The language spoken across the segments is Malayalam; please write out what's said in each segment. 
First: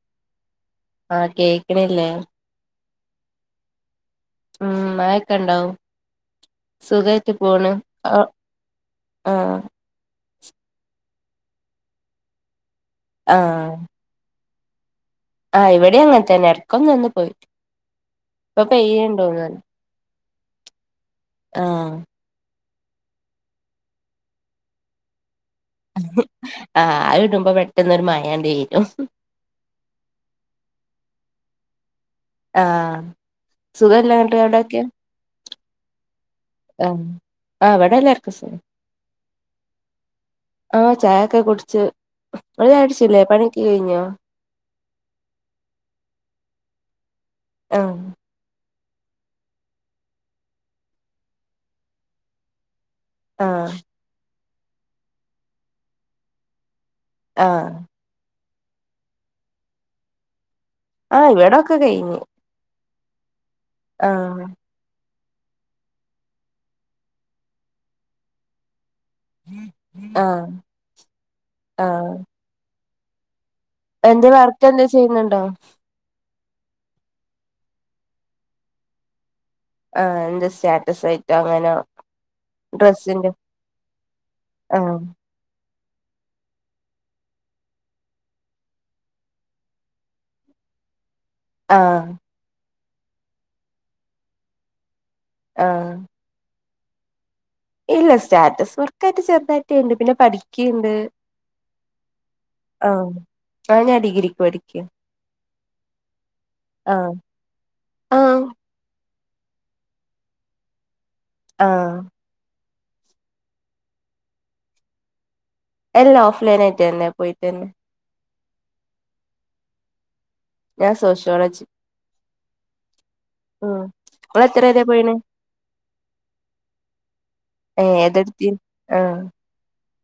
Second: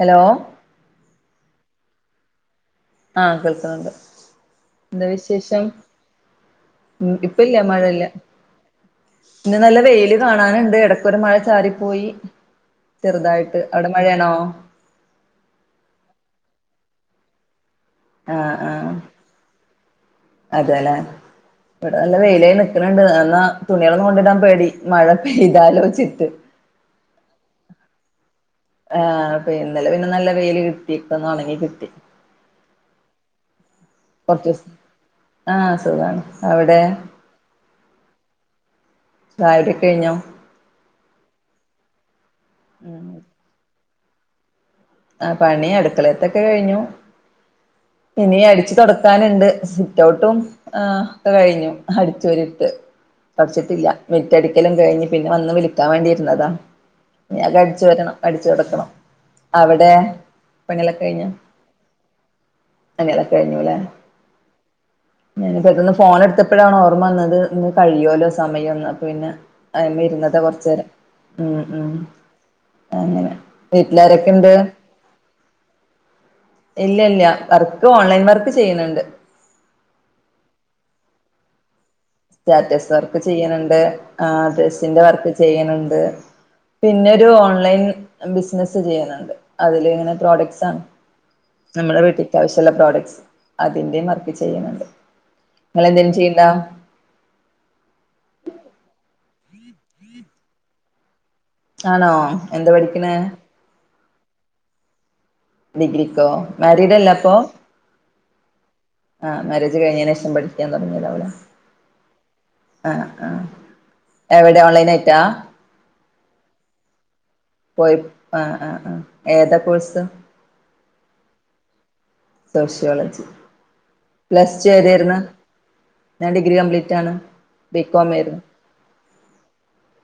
ഹലോ ആ കേക്കണില്ലേ ആ കേൾക്കുന്നുണ്ട് ഉം എന്താ മഴൊക്കെ വിശേഷം ഇണ്ടാവും ഉ സുഖായിട്ട് ഇപ്പ ഇല്ല്യ പോണ് മഴ ഇല്ല ആഹ് ആഹ് ഇന്ന് നല്ല വെയില് കാണാനുണ്ട് ഇടക്കൊരു മഴ ചാറി പ്പോയി ചെറുതായിട്ട് അവിടെ മഴയാണോ ആ ഇവിടേം അങ്ങനെ തന്നെ ഇടക്ക് ഒന്ന് വന്ന് പോയി ആ ഇപ്പൊ ആ പെയ്യണ്ടോ തോന്നുന്നു അതെലെ ആഹ് ഇബടെ നല്ല വെയിലായി നിക്ക്ണണ്ട് എന്നാ തുണികളൊന്നും കൊണ്ടിടാൻ പേടി മഴ പെയ്താലോചിട്ട് ആ ആ ഇടുമ്പോ പെട്ടെന്നൊരു മയണ്ട പെയ്യും ആ പിന്നെ ഇന്നലെ പിന്നെ വെയിൽ കിട്ടി ഇപ്പൊന്ന് ഉണങ്ങി കിട്ടി ആ സുഖല്ലേ ന്നട്ട് കുറച്ച് ദിവസം അവിടെഒക്കെ ആഹ് സുഖാണ് അവിടെ ആ ആ ഇവടെ എല്ലാർക്കും സുഖം ചായ കുടി ഒക്കെ കഴിഞ്ഞോ ആ ചായൊക്കെ കുടിച്ചു ഇങ്ങൾ ചായ കുടിച്ചില്ലേ പണിയൊക്കെ കഴിഞ്ഞോ ആ പണി അടുക്കളെത്തൊക്കെ കഴിഞ്ഞു ആഹ് ഇനീ അടിച്ചു തുടക്ക തുടക്കാനുണ്ട് സിറ്റ് ഔട്ടും ആ ഒക്കെ കഴിഞ്ഞു അടിച്ച് വരിട്ട് ആഹ് തുടച്ചിട്ടില്ല മിറ്റടിക്കലും കഴിഞ്ഞ് പിന്നെ വന്ന് വിളിക്കാൻ വേണ്ടിയിരുന്നതാ ഇനി അകം ആഹ് അടിച്ചു വാരണം അടിച്ചു തൊടക്കണം അവിടെ പണികളൊക്കെ ആഹ് കഴിഞ്ഞോ ഇവിടൊക്കെ പണി കളൊക്കെ കഴിഞ്ഞൂലെ ആഹ ഞാന ഇപ്പത് ഫോണ് ഇടുത്തപ്പോഴാണ് ഓർമ്മ വന്നത് ഇന്ന് കഴിയുല്ലോ സമയംന്ന് അപ്പ പിന്നെ അതിമെ ഇരുന്നത ആഹ് കുറച്ചു നേരം ഉം ഉം ആഹ് അങ്ങനെ വീട്ടിലാരൊക്കെ നീ വർക്ക് എന്തകിലും ചെയ്യുന്നുണ്ടോ ഇല്ല ഇല്ല വർക്ക് ഓൺലൈൻ വർക്ക് ചെയ്യുന്നുണ്ട് ആ എന്താ സ്റ്റാറ്റസ് ആയിട്ടോ അങ്ങനെ സ്റ്റാറ്റസ് വർക്ക് ചെയ്യണണ്ട് ആ ആഹ് ഡ്രസിന്റെ വർക്ക് ചെയ്യണണ്ട് പിന്നെ ഒരു ഓൺലൈൻ ബിസിനസ്സ് ചെയ്യുണണ്ട് അതില് ഇങ്ങനെ പ്രോഡക്ട്സ് ആണ് നമ്മുടെ ആഹ് വീട്ടിക്ക് ആവശ്യമുള്ള പ്രോഡക്ട്സ് അതിന്റെയും വർക്ക് ചെയ്യുന്നുണ്ട് ഇങ്ങൾ ആഹ് എന്തേലും ചെയ്യ്ണ്ട ഇല്ല സ്റ്റാറ്റസ് വർക്കായിട്ട് ചെറുതായിട്ട് ണ്ട് പിന്നെ പഠിക്ക്‌ണ്ട് ആണോ എന്താ പഠിക്ക്‌ണ് ആ ഞാൻ ഡിഗ്രിക്ക് പഠിക്കാ ഡിഗ്രിക്കോ മാരീഡ് അല്ല ആഹ് അപ്പൊ ആഹ് ആ മാരേജ് കഴിഞ്ഞതിനന് ശേഷം പഠിക്കാൻ തുടങ്ങിയതാവുല്ലേ ആഹ് ആ ആ എവിടെ ഓൺലൈൻ ആയിട്ടാ അല്ല ഓഫ് ലൈനായിട്ടെന്നെ പോയിട്ടെന്നെ പോയി ആ ആ ആ ഏതാ കോഴ്സ് ഞാൻ സോഷ്യോളജി സോഷ്യോളജി ഉം ഇങ്ങള് പ്ലസ് എത്ര ടു വരെ ഏത് പോയിണ് രുന്നു ഞാൻ ഡിഗ്രി കംപ്ലീറ്റ് ആണ് ഏഹ് ബികോം ആയിരുന്നു ഏതെടുത്തി ആഹ്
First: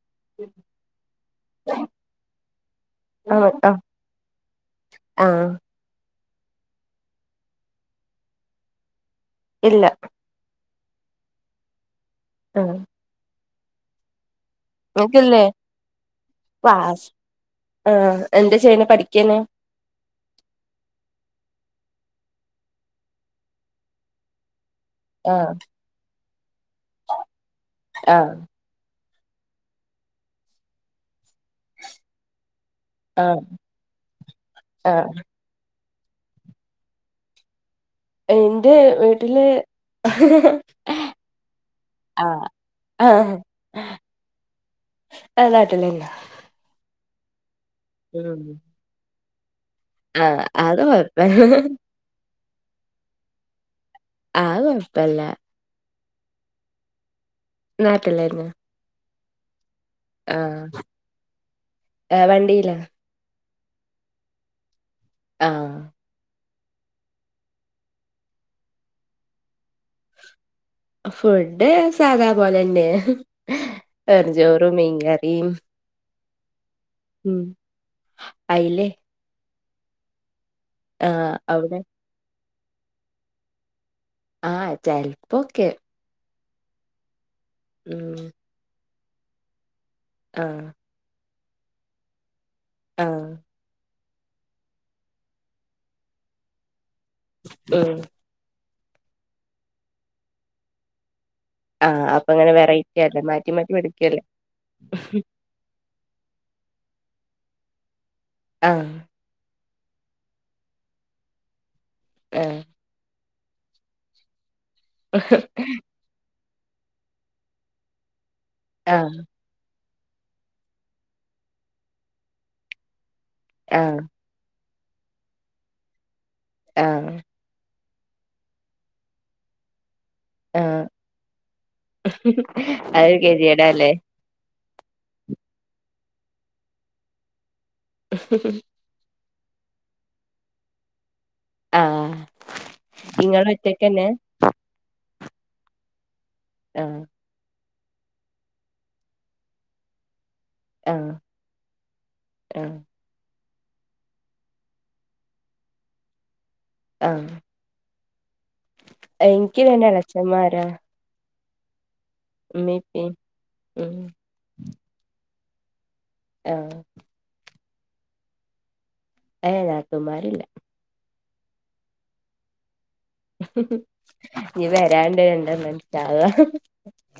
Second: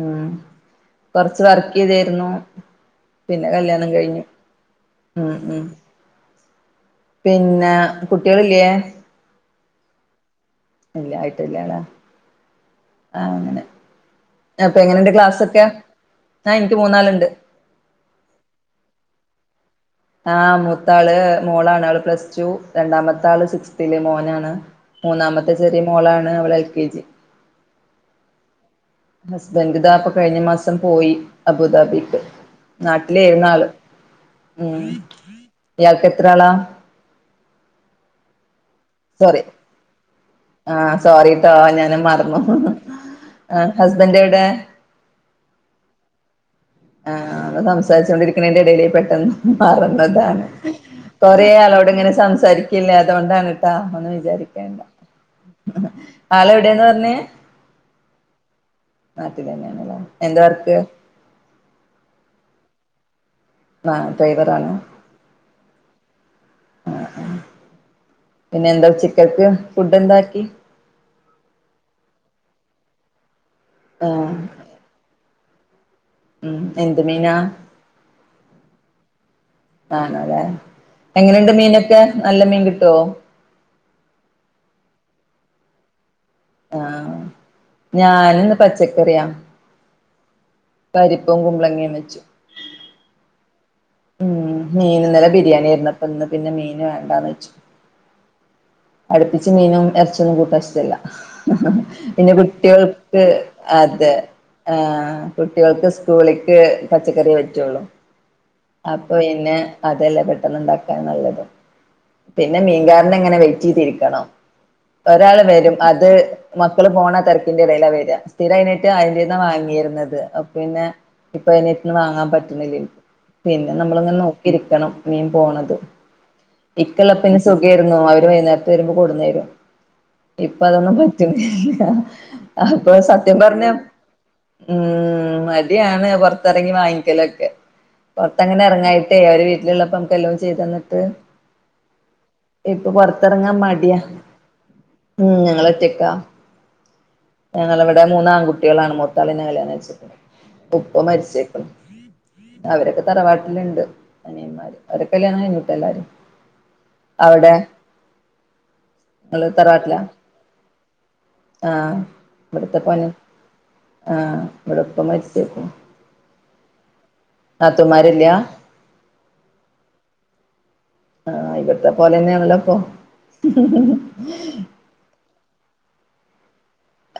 ഉം കൊറച്ച് വർക്ക് ചെയ്തായിരുന്നു പിന്നെ ആഹ് ആഹ് കല്യാണം കഴിഞ്ഞു ഉം ആഹ് ഉം പിന്നെ കുട്ടികളില്ലേ ഇല്ല ഇല്ല ആയിട്ടില്ല ലെ അ ആ അങ്ങനെ അപ്പൊ എങ്ങനെയുണ്ട് ഇങ്ങക്കില്ലേ ക്ലാസ്സൊക്കെ ആ എനിക്ക് മൂന്നാള് ഇണ്ട് ആ എന്താ ചെയ്യണേ പഠിക്കേനേ ആ മൂത്ത ആള് മോളാണ് ആള് പ്ലസ് ടു രണ്ടാമത്തെ ആള് സിക്സ്ത്തില് മോനാണ് ആഹ് മൂന്നാമത്തെ ചെറിയ മോളാണ് അവള് എൽ കെ ജി ആഹ് ഹസ്ബന്റദാ പ്പൊ കഴിഞ്ഞ മാസം പോയി അബുദാബിക്ക് ആഹ് നാട്ടിലേര്ന്നാള് ആഹ് ഉംഇയാൾക്കെത്രാളാ എന്റെ വീട്ടില് [unintelligible] ആ സോറിട്ടോ ഞാന ആഹ് മറന്നു ആഹ് ഹസ്ബന്റെവ്ടെ അ നാട്ടിലന്നെ ആഹ് ആ ങ്ങള് ഉം സംസാരിച്ചുകൊണ്ടിരിക്കണന്റെടേലേ പെട്ടെന്ന് മാറന്നു ആഹ് അത് [unintelligible] കൊഴപ്പ കൊറേ ആളോടിങ്ങനെ സംസാരിക്ക ഇല്ല അതൊണ്ടാണ്ട്ട്ടാ ഒന്നും അത് വിചാരിക്കണ്ട കൊഴപ്പല്ല ആളെവിടേന്നാറഞ്ഞേ നാട്ടിലേന്നെ നാട്ടിലന്നേണല്ലാ ആഹ് ഏ വണ്ടീലാ ആഹ് ഡ്രൈവറാണ് ആഹ് [unintelligible] പിന്നെന്താ ഉച്ചക്കൽക്ക്‌ ഫുഡ്ന്താക്കി ഫുഡ് സാധാ പോലന്നെ വെറും ആഹ് ചോറും മീൻകറിം ഉം എന്ത് മീനാ അയിലെ ആണോല്ലേ ആഹ് എങ്ങനുണ്ട് അവിടെ മീനൊക്കെ നല്ല മീൻ കിട്ടോ ആഹ് ചെൽപ്പൊക്കെ ആഹ് ഉം ഞാനിന്ന് പച്ചക്കറിയാ ആഹ് പരിപ്പും കുമ്പളങ്ങേ വെച്ചു ആഹ് ഉം മീന് ന്നലെ ബിരിണേര്ന്നു ഇന്ന് പിന്നെ മീന് വേണ്ടന്ന് വെച്ച് ഉം അടുപ്പിച്ച് മീനും എറച്ചിയൊന്നും കൂട്ടാം ഇഷ്ടല്ല ആഹ് അപ്പൊ പിന്നെ ഇങ്ങനെ വെറൈറ്റി അല്ലേ കുട്ട്യേൾക്ക് മാറ്റി മാറ്റി അതെ പഠിക്കല്ലേ ആഹ് കുട്ട്യേൾക്ക് സ്കൂൾക്ക് പച്ചക്കറി പറ്റുള്ളു ആഹ് അപ്പൊ ഇന്നേ അതെല്ലേ പെട്ടെന്ന് ണ്ടാക്കാൻ നല്ലത് പിന്നെ ആഹ് മീൻകാരനെങ്ങനെ വെയിറ്റീതിരിക്കണം. ഒരാള് വരും അത് മക്കള് പോണ തതിരക്കിന്റെടയില വര സ്ഥിരയിഞ്ഞെട്ടു ആഹ് അയിന്റെന്ന വാങ്ങിര്ന്നത് പിന്നെ ഇപ്പൊ അയിന്റെട്ട്ന്ന് വാങ്ങാൻ പറ്റുണില്ലാ പിന്നെ ആഹ് നമ്മളിങ്ങനെ നോക്കിരിക്കണം മീൻ പോണത് ഇക്കള്ള ആഹ് പിന്നെ സുകേ ര്ന്നു അവര് വൈന്നേരത്ത് വരുമ്പോ കൊടുന്നേരും ആഹ് ഇപ്പതൊന്നും പറ്റണില്ല അപ്പൊ അതൊരു സത്യം പറഞ്ഞ ഗതികേടാല്ലേ ഉം മടിയാണ് പുറത്തറങ്ങി വാങ്ങിക്കലൊക്കെ പൊറത്ത്ങ്ങനെ ഇറങ്ങായി ട്ടെയ് അവര് വീട്ടിലുള്ളപ്പം ഞമ്മക്കെല്ലാം ചെയ്തന്നിട്ട് ആഹ് ഇപ്പൊ പുറത്ത് ഇങ്ങള് ർത്തെറങ്ങാൻ മടിയാ ഒറ്റക്കന്നെ ഉം ഞങ്ങളൊറ്റക്കാ ആ ഞങ്ങളവ്ടെ മൂന്നാങ്ങുട്ട്യാളാണ് മുത്താള് ന്നെ കല്യാണം കൈച്ച്ക്ണ് ഉപ്പ ആഹ് മരിച്ചേക്കുണ് ആഹ് അവരൊക്കെ തറവാട്ടില്ണ്ട് അനിയന്മാര് അവരെ കല്യാണം കഴിഞ്ഞുട്ടോ എല്ലാരേം ആഹ് അവടെ ങ്ങള് എനിക്ക് രണ്ട് തറവാട്ടിലാ എളച്ചന്മാരാ ആഹ് ഉമ്മീം ഇവ്ട്ത്തെ പണി ഇപ്പീം ഉം ആ ഇവിടെപ്പ മരിച്ചേക്കുണു ആ [unintelligible] നാത്തൂമാരില്ലാ ഏ നാത്തൂന്മാരില്ല ആ ഇവ്ട്ത്തെ പോലെന്നെണല്ലോ പ്പോ ഞ്ഞി വെരാണ്ട് രണ്ടെണ്ണം ന്താവാ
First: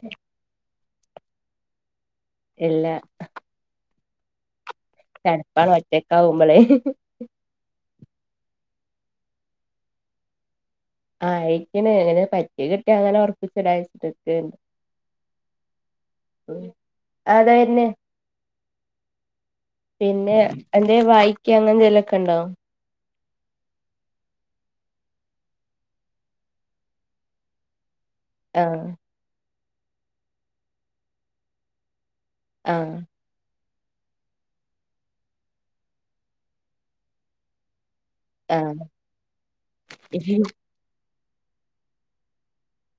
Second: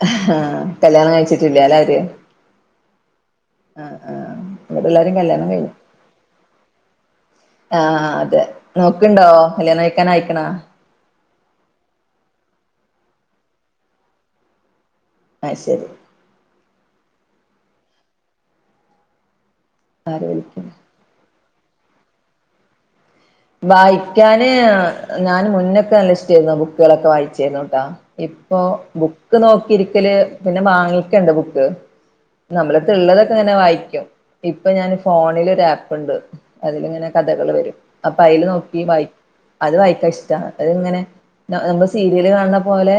ആ കല്യാണം കഴിച്ചിട്ടില്ലല്ലേ അവര് എല്ലാ ആ ആ ഇവരെല്ലാരേം കല്യാണം കഴിഞ് ചടപ്പാണ് ഒറ്റക്കാവുമ്പളേ ആ ആ അതെ നോക്ക്ണ്ടോ കല്യാണം കയിക്കാനായ്ക്ക്ണോ ആയിക്ണ് ഇങ്ങനെ പറ്റിയത് കിട്ടിയ അങ്ങനെ ഒർപ്പിച്ചിടാച്ചിട്ടേന്ന് അത് ശെരി ആര് പിന്നെ വിളിക്കുന്നു അ ന്തെ വായിക്ക അങ്ങനെന്തേലൊക്കെണ്ടോ വായിക്കാന് ഞാന് മുന്നൊക്കെ ല്ലശ്ട്ടേന്നു ബുക്കാളൊക്കെ വായിച്ചുന്നുട്ടോ ഇപ്പൊ ആഹ് ബുക്ക് നോക്കിരിക്കല് പിന്നെ വാങ്ങിക്കണ്ടെ ബുക്ക് ആഹ് നമ്മളെട്ത്ത്ള്ളത് ങ്ങനെ വായിക്കും ഇപ്പൊ ഞാൻ ഫോണില് ഒരു ആപ്പ്ണ്ട് അതിലിങ്ങനെ കഥകള് വെരും അപ്പ അയ്ല് നോക്കി ആഹ് വായി അത് വായിക്കാ ഇഷ്ട അത്ങ്ങനെ നമ്മള് സീരിയല് കാണുന്ന പോലെ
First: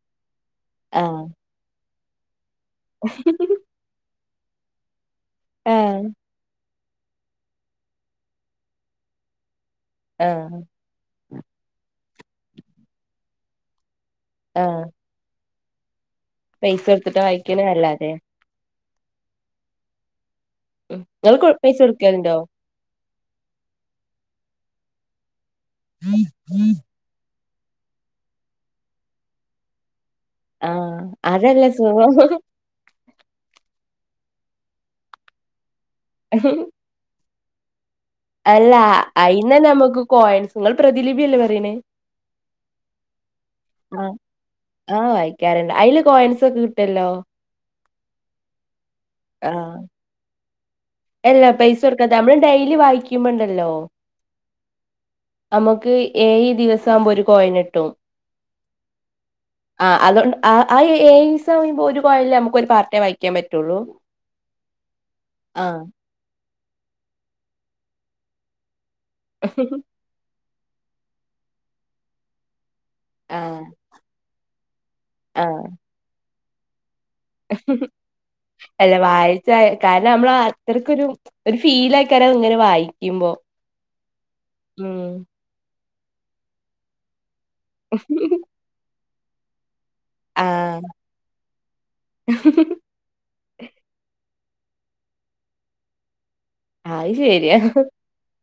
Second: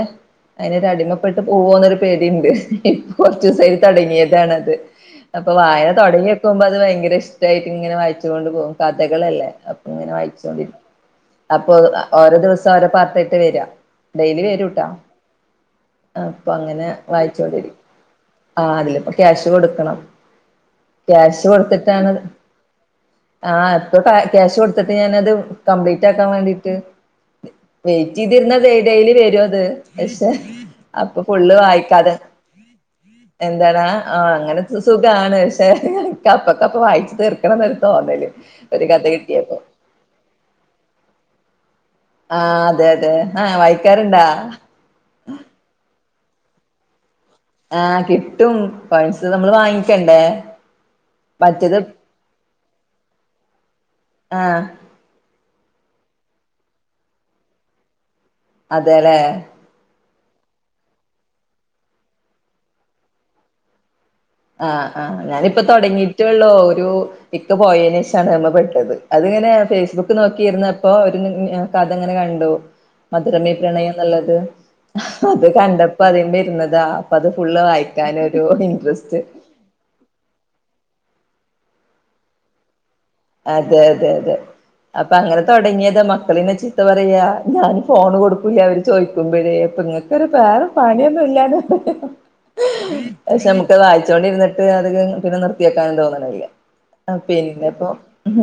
അതിനൊരു ആഹ് അടിമപ്പെട്ട് പോവോന്നൊരു പേടിണ്ട് ൻക്ക് കൊർച്ചുസായിട്ട് തൊടങ്ങിയതാണത് അപ്പൊ വായന ആഹ് തൊടങ്യോക്കുമ്പോ അത് ഭയങ്കര ഇഷ്ടായിട്ട് ങ്ങനെ വായിച്ചോണ്ട് പോവും കഥകളല്ലേ പ്പങ്ങനെ ആഹ് വായിച്ചോണ്ടിരി അപ്പൊ ഓരോ ദിവസം ഓരോ പാർട്ടായിട്ട വെര ഡെയ്ലി വെരൂട്ടോ ആഹ് പൈസ അപ്പങ്ങനെ കൊടുത്തിട്ടാ വായിക്ക്ണെ വായിച്ചോണ്ടിരി അല്ലാതെ ആ അതിലിപ്പൊ ക്യാഷ് കൊടുക്കണം ഉം ഇങ്ങള് ക്യാഷ് കൊ പൈസ കൊടുത്തിട്ടാണ് കൊടുക്കലുണ്ടോ ആ ഇപ്പൊ കാ ക്യാഷ് കൊടുത്തിട്ട് ഞാനത് കംപ്ലീറ്റാക്കാൻ വേണ്ടീട്ട് വെയിറ്റ്തിരുന്ന ഡെയ്ലി വെരും അത് പക്ഷെ ആഹ് അപ്പൊ ഫുള്ള് അതല്ലേ സുഖം വായിക്കാതെ എന്തടാ ആ അങ്ങനെ സുഖാണ് പക്ഷെ കപ്പക്കപ്പ വായിച്ച് തീർ ക്കണം ന്നൊരു തോന്നല് അല്ല ഒരു കഥ അയിന്ന് കിട്ടിയപ്പോ നമ്മക്ക് കോയിൻസ് ങ്ങള് പ്രതിലിഭില്ലേ പറീണേ ആ അതെ അതെ ആ വായിക്കാറ്ണ്ടോ ആ വായിക്കാറ്ണ്ട് അയ്ല് കോയിൻസൊക്കെ കിട്ടൊല്ലോ ആ കിട്ടും പൈസ നമ്മള് വാങ്ങിക്കണ്ടേ എല്ല മറ്റത് പൈസ കൊടുക്കാത്തെ നമ്മള് ഡെയ്ലി വായിക്കുമ്പണ്ടല്ലോ ആ നമ്മക്ക് ഏയ് ദിവസാവുമ്പോ ഒരു കോയിന് കിട്ടും അതെ ലെ ആ അതോണ്ട് ആ ആ ഏയീസയ്യുമ്പോ ഒരു കോയില് നമ്മക്ക് ഒരു പാർട്ടേ വായിക്കാൻ പറ്റുള്ളൂ ആ ആ ഞാനിപ്പോ ആഹ് തൊടങ്ങിറ്റൊള്ളൂ ഒരു ക്ക പോയേനേഷാണ് അയ്മ്മ പെട്ടത് അതിങ്ങനെ ഫേസ്ബുക്ക് നോക്കിയിരുന്നപ്പോ ഒരു കഥ ങ്ങനെ കണ്ടു മധുരമേ ആഹ് പ്രണയം ന്ന്ള്ളത് അത് ആഹ് കണ്ടപ്പോ അധിമ്മേ ഇരുന്നതാ അപ്പൊ അത് ഫുള്ള് വായിക്കാനൊരു ഇൻട്രസ്റ്റ് റ്റായ് കാരണം നമ്മള് അത്രക്കൊരു ഒരു ഫീലേക്കാരം അത് ഇങ്ങനെ വായി അതെ അതെ അതെ അപ്പൊ അങ്ങനെ തൊടങ്ങിയതാ മക്കളിന്നെ ചീത്ത പറയാ ഞാന് ഫോണ് കൊടുക്കുല്ല അവര് ചോദിക്കുമ്പഴേ പ്പ [inaudible] വേറ ആഹ് പണിയൊന്നും ഇല്ലന്ന് പക്ഷെ നമുക്ക് വായിച്ചോണ്ടിരുന്നിട്ട് അത് പിന്നെ നിർ‌തിയോക്കാനും തോന്ണില്ല അത് ശരിയാ പിന്നപ്പോ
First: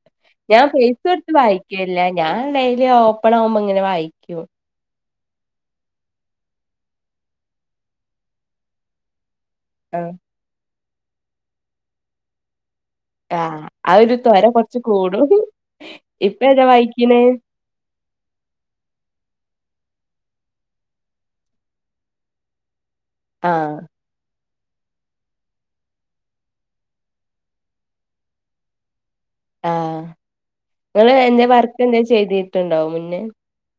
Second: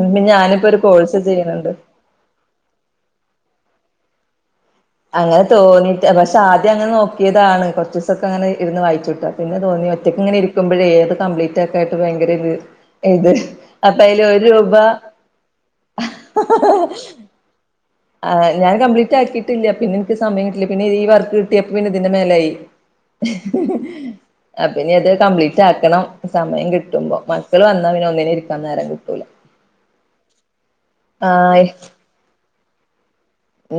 ഉം ഞാൻ ഞാനിപ്പൊരു പേസ് കോഴ്സ് കൊടുത്ത് ചെയ്യണ്ണ്ട് വായിക്കലില്ല ഞാൻ ഡെയിലി ഓപ്പണാവുമ്പോ ഇങ്ങനെ വായി അങ്ങനെ തോന്നിട്ട് പക്ഷെ ആദ്യം അങ്ങനെ നോക്കിയതാണ് കുറച്ചു സൊക്കെ അങ്ങനെ ഇരുന്ന് വായിച്ചുട്ടോ പിന്നെ തോന്നി ആഹ് ഒറ്റയ്ക്ക് ഇങ്ങനെ ഇരിക്കുമ്പഴെ അത് കംപ്ലീറ്റ് ആക്കായിട്ട് ഭയങ്കര ര് ഇത് ആഹ് ആ അപ്പൊ അയില് ഒരു ത്വര രൂപ കൊറച്ച് കൂടും ഇപ്പ ഏതാ വായിക്കണേ ആ ഞാൻ കംപ്ലീറ്റ് ആക്കി ല്ല പിന്നെനിക്ക് സമയം കിട്ടില്ല പിന്നെഈ വർക്ക് കിട്ടിയപ്പ പിന്നെ ഇതിന്റെ മേലായി ആഹ് [inaudible] അപ്പഞ്ഞി അത് കംപ്ലീറ്റ് ആക്കണം സമയം കിട്ടുമ്പോ മക്കൾ വന്നാ പിന്നെ ഒന്നിനും ഇരിക്കാൻ നേരം കിട്ടൂല ആ നിങ്ങള് എന്ത ആഹ് വർക്ക് എന്ത ചെയ്തിട്ടുണ്ടോ മുന്നേ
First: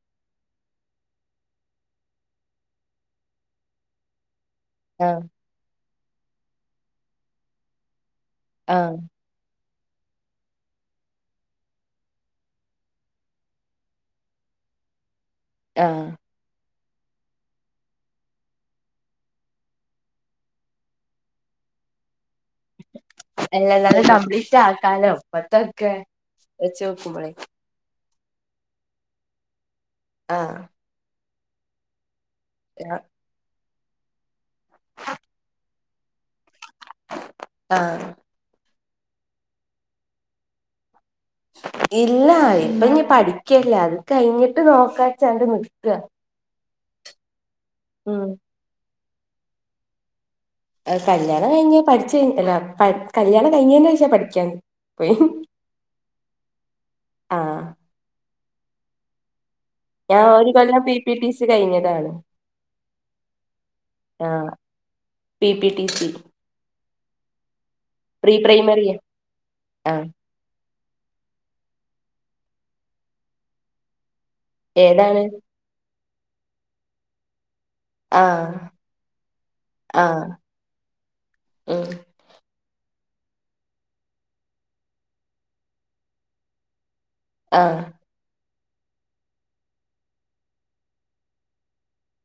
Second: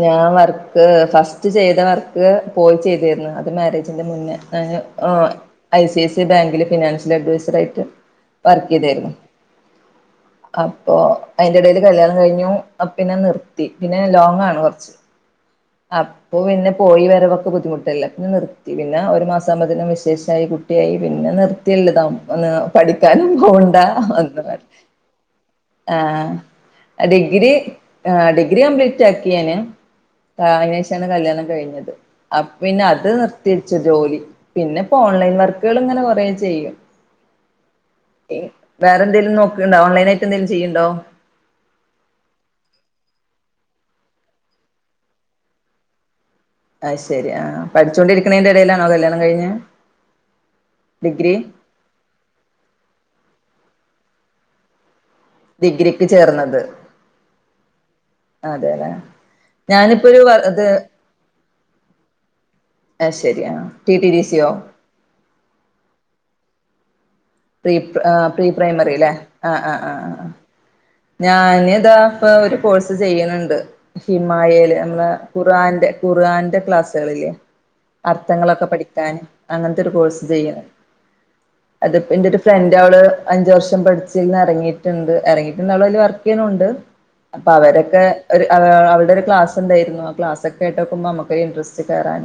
ഞാൻ വർക്ക് ഫസ്റ്റ് ചെയ്ത വർക്ക് പോയി ചെയ്തിരുന്നു അത് മാരേജിന്റെ മുന്നേ ഞ ആഹ് ഐ സി ഐ സിഐ ബാങ്കില് ഫിനാൻഷ്യൽ അഡ്വൈസർ ആയിട്ട് വർക്ക് ആഹ് ചെയ്തായിരുന്നു [inaudible] അപ്പൊ അയിന്റെ ടയില് കല്യാണം കഴിഞ്ഞു പിന്നെ നിർത്തി പിന്നെ ലോങ്ങാണ് കുറച്ച് ആഹ് അപ്പൊ പിന്നെ പോയി വരവൊക്കെ ബുദ്ധിമുട്ടല്ല പിന്നെ നിർത്തി പിന്നെ ഒരു മാസംകുമ്പോേ വിശേഷയി കുട്ടിയായി പിന്നെ നിർത്തിയള്ളുതാ പഠിക്കാനും അല്ല പോണ്ടാ എന്നാലും എന്ന് കംപ്ലീറ്റ് ആഹ് വെച്ച വെക്കുമ്പോളേ ആ ഡിഗ്രി കംപ്ലീറ്റ് ആക്കിയന് ആഹ് കനശാണ് കല്യാണം കഴിഞ്ഞത് പിന്നെ അത് നി തിരിച്ച ജോലി പിന്നെ ഇപ്പോ ഓൺലൈൻ വർക്കുകള് ഇങ്ങനെ കുറ ചെയ്യും ആഹ് വേറെ എന്തെങ്കിലും നോക്കണ്ട ഓൺ ലൈനായിട്ട് എന്തേലും ചെയ്യുണ്ടോ ഇല്ല ഇപ്പൊ ഞ പഠിക്കല്ല അത് കഴിഞ്ഞിട്ട് നോക്കാച്ചണ്ട് നിക്ക ആഹ് ശരി ആഹ് ഉം പഠിച്ചോൊണ്ടിരിക്കുന്നേതിന്റെ ഇടയിലാണോ കല്യാണം കഴിഞ്ഞ് കല്യാണം കിഞ്ഞ് പഠച്ച് കഴ അല്ല കല്യാണം കഴിഞ്ഞോവശ്യം പഠിക്കാന്ന് പോയി ഡിഗ്രിക്ക് ചേർന്നത് ആഹ് അതെല്ലേ ഞാനിപ്പോ ഞാൻ വർ ഒരു ഇത് കൊല്ലം പിപിടിസി കഴിഞ്ഞതാണ് ആഹ് ശരിയ ടി ടി ഡി സിയോ ആഹ് P P T C pre pre primary അല്ലേ ആഹ് ആഹ് ആഹ് ഞാന് ഇതാപ്പ ഒരു കോഴ്സ് ചെയ്യുന്നുണ്ട് ഹിമായേല് നമ്മളെ ഏതാണ് ഖുറആാന്റെ ഖുർആൻറെ ക്ലാസ്സുകളില്ല ആഹ് അർത്ഥങ്ങളൊക്കെ പഠിക്കാൻ അങ്ങനത്തെ ഒരു ആഹ് കോഴ്സ് ചെയ്യണ് ഉം അത്പ്പോ എന്റെ ഒരു ഫ്രണ്ട് അവള് അഞ്ച വർഷം പഠിച്ചന്ന് ഇറങ്ങിയിട്ടുണ്ട് ഇറങ്ങിട്ട് ല് വർക്ക് ചെയ്യുന്നുണ്ട് അപ്പൊ ആഹ് അവരൊക്കെ ഒരു അവളടെ ഒരു ക്ലാസ് ഉണ്ടയിരുന്നു ആ ക്ലാസ്ക്കെ കേട്ടോക്കുമ്പോ നമുക്ക് ഇൻറസ്റ്റ് കയറാൻ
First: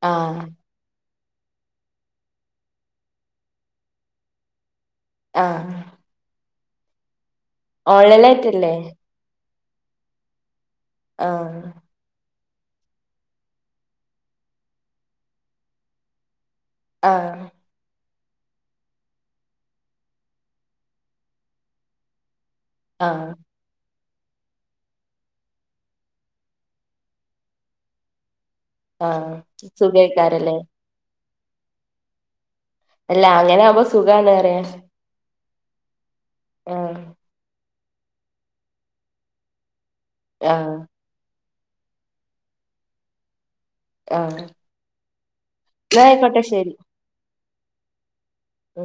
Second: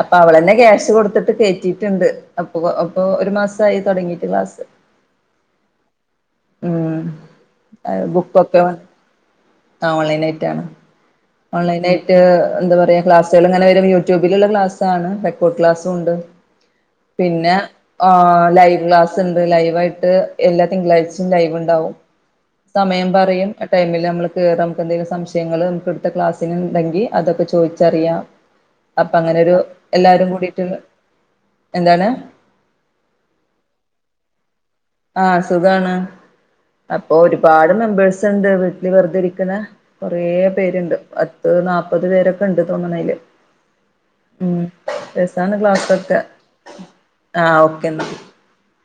അപ്പൊ ആഹ് അവളന്നെ ക്യാഷ് കൊടുത്തിട്ട് കേറ്റിട്ടുണ്ട് അപ്പൊ അപ്പൊ ഒരു മാസയി തുടങ്ങീട്ട് ക്ലാസ് ആഹ് ഉം ബുക്കൊക്കെ ഓൺലൈനായിട്ടല്ലേ ഓൺലൈനായിട്ടാണ് ആഹ് ഓൺലൈനായിട്ട് എന്ത പറയാ ക്ലാസ്സുകൾ അങ്ങനെ വരും യൂട്യൂബില ക്ലാസ്സാണ് റെക്കോഡ് ക്ലാസ്സുംണ്ട് ആഹ് പിന്നെ ആഹ് ലൈവ് ക്ലാസ് ഉണ്ട് ലൈവ് ആയിട്ട് എല്ലാ തിങ്കളാഴ്ചയും ലൈവ് ണ്ടാവും സമയം ആഹ് പറയും ആ ടൈമിൽ നമ്മള് കേറ നമുക്ക് എന്തെങ്കിലുംശയങ്ങള് നമുക്ക് എടു ത്തെ ക്ലാസ്സിനണ്ടെങ്കി അതൊക്കെ ചോയിച്ചറിയാ അപ്പൊ ആഹ് അങ്ങനെരു എല്ലാരും സുഖേക്കാരല്ലേ കൂടിട്ട്ള്ള എന്താണ് അല്ല അങ്ങനെ ആമ്പോ സുഖന്ന് അറയാ ആഹ് സുഖാണ് അപ്പൊ ഒരുപാട് മെമ്പേഴ്സ് ണ്ട് വീട്ടിൽ വെറുതി ഇരിക്കുന്ന കൊറ ആഹ് പേരുണ്ട് പത്ത് നാല്പത് പേരൊക്കെ ഉണ്ട് തോന്നണ് അയില് ആഹ് ഉം എന്നാ രസണ്ക്ലാസക്കെ ആയിക്കോട്ടെ ശരി ആഹ് ഓക്കെ ന്ന മം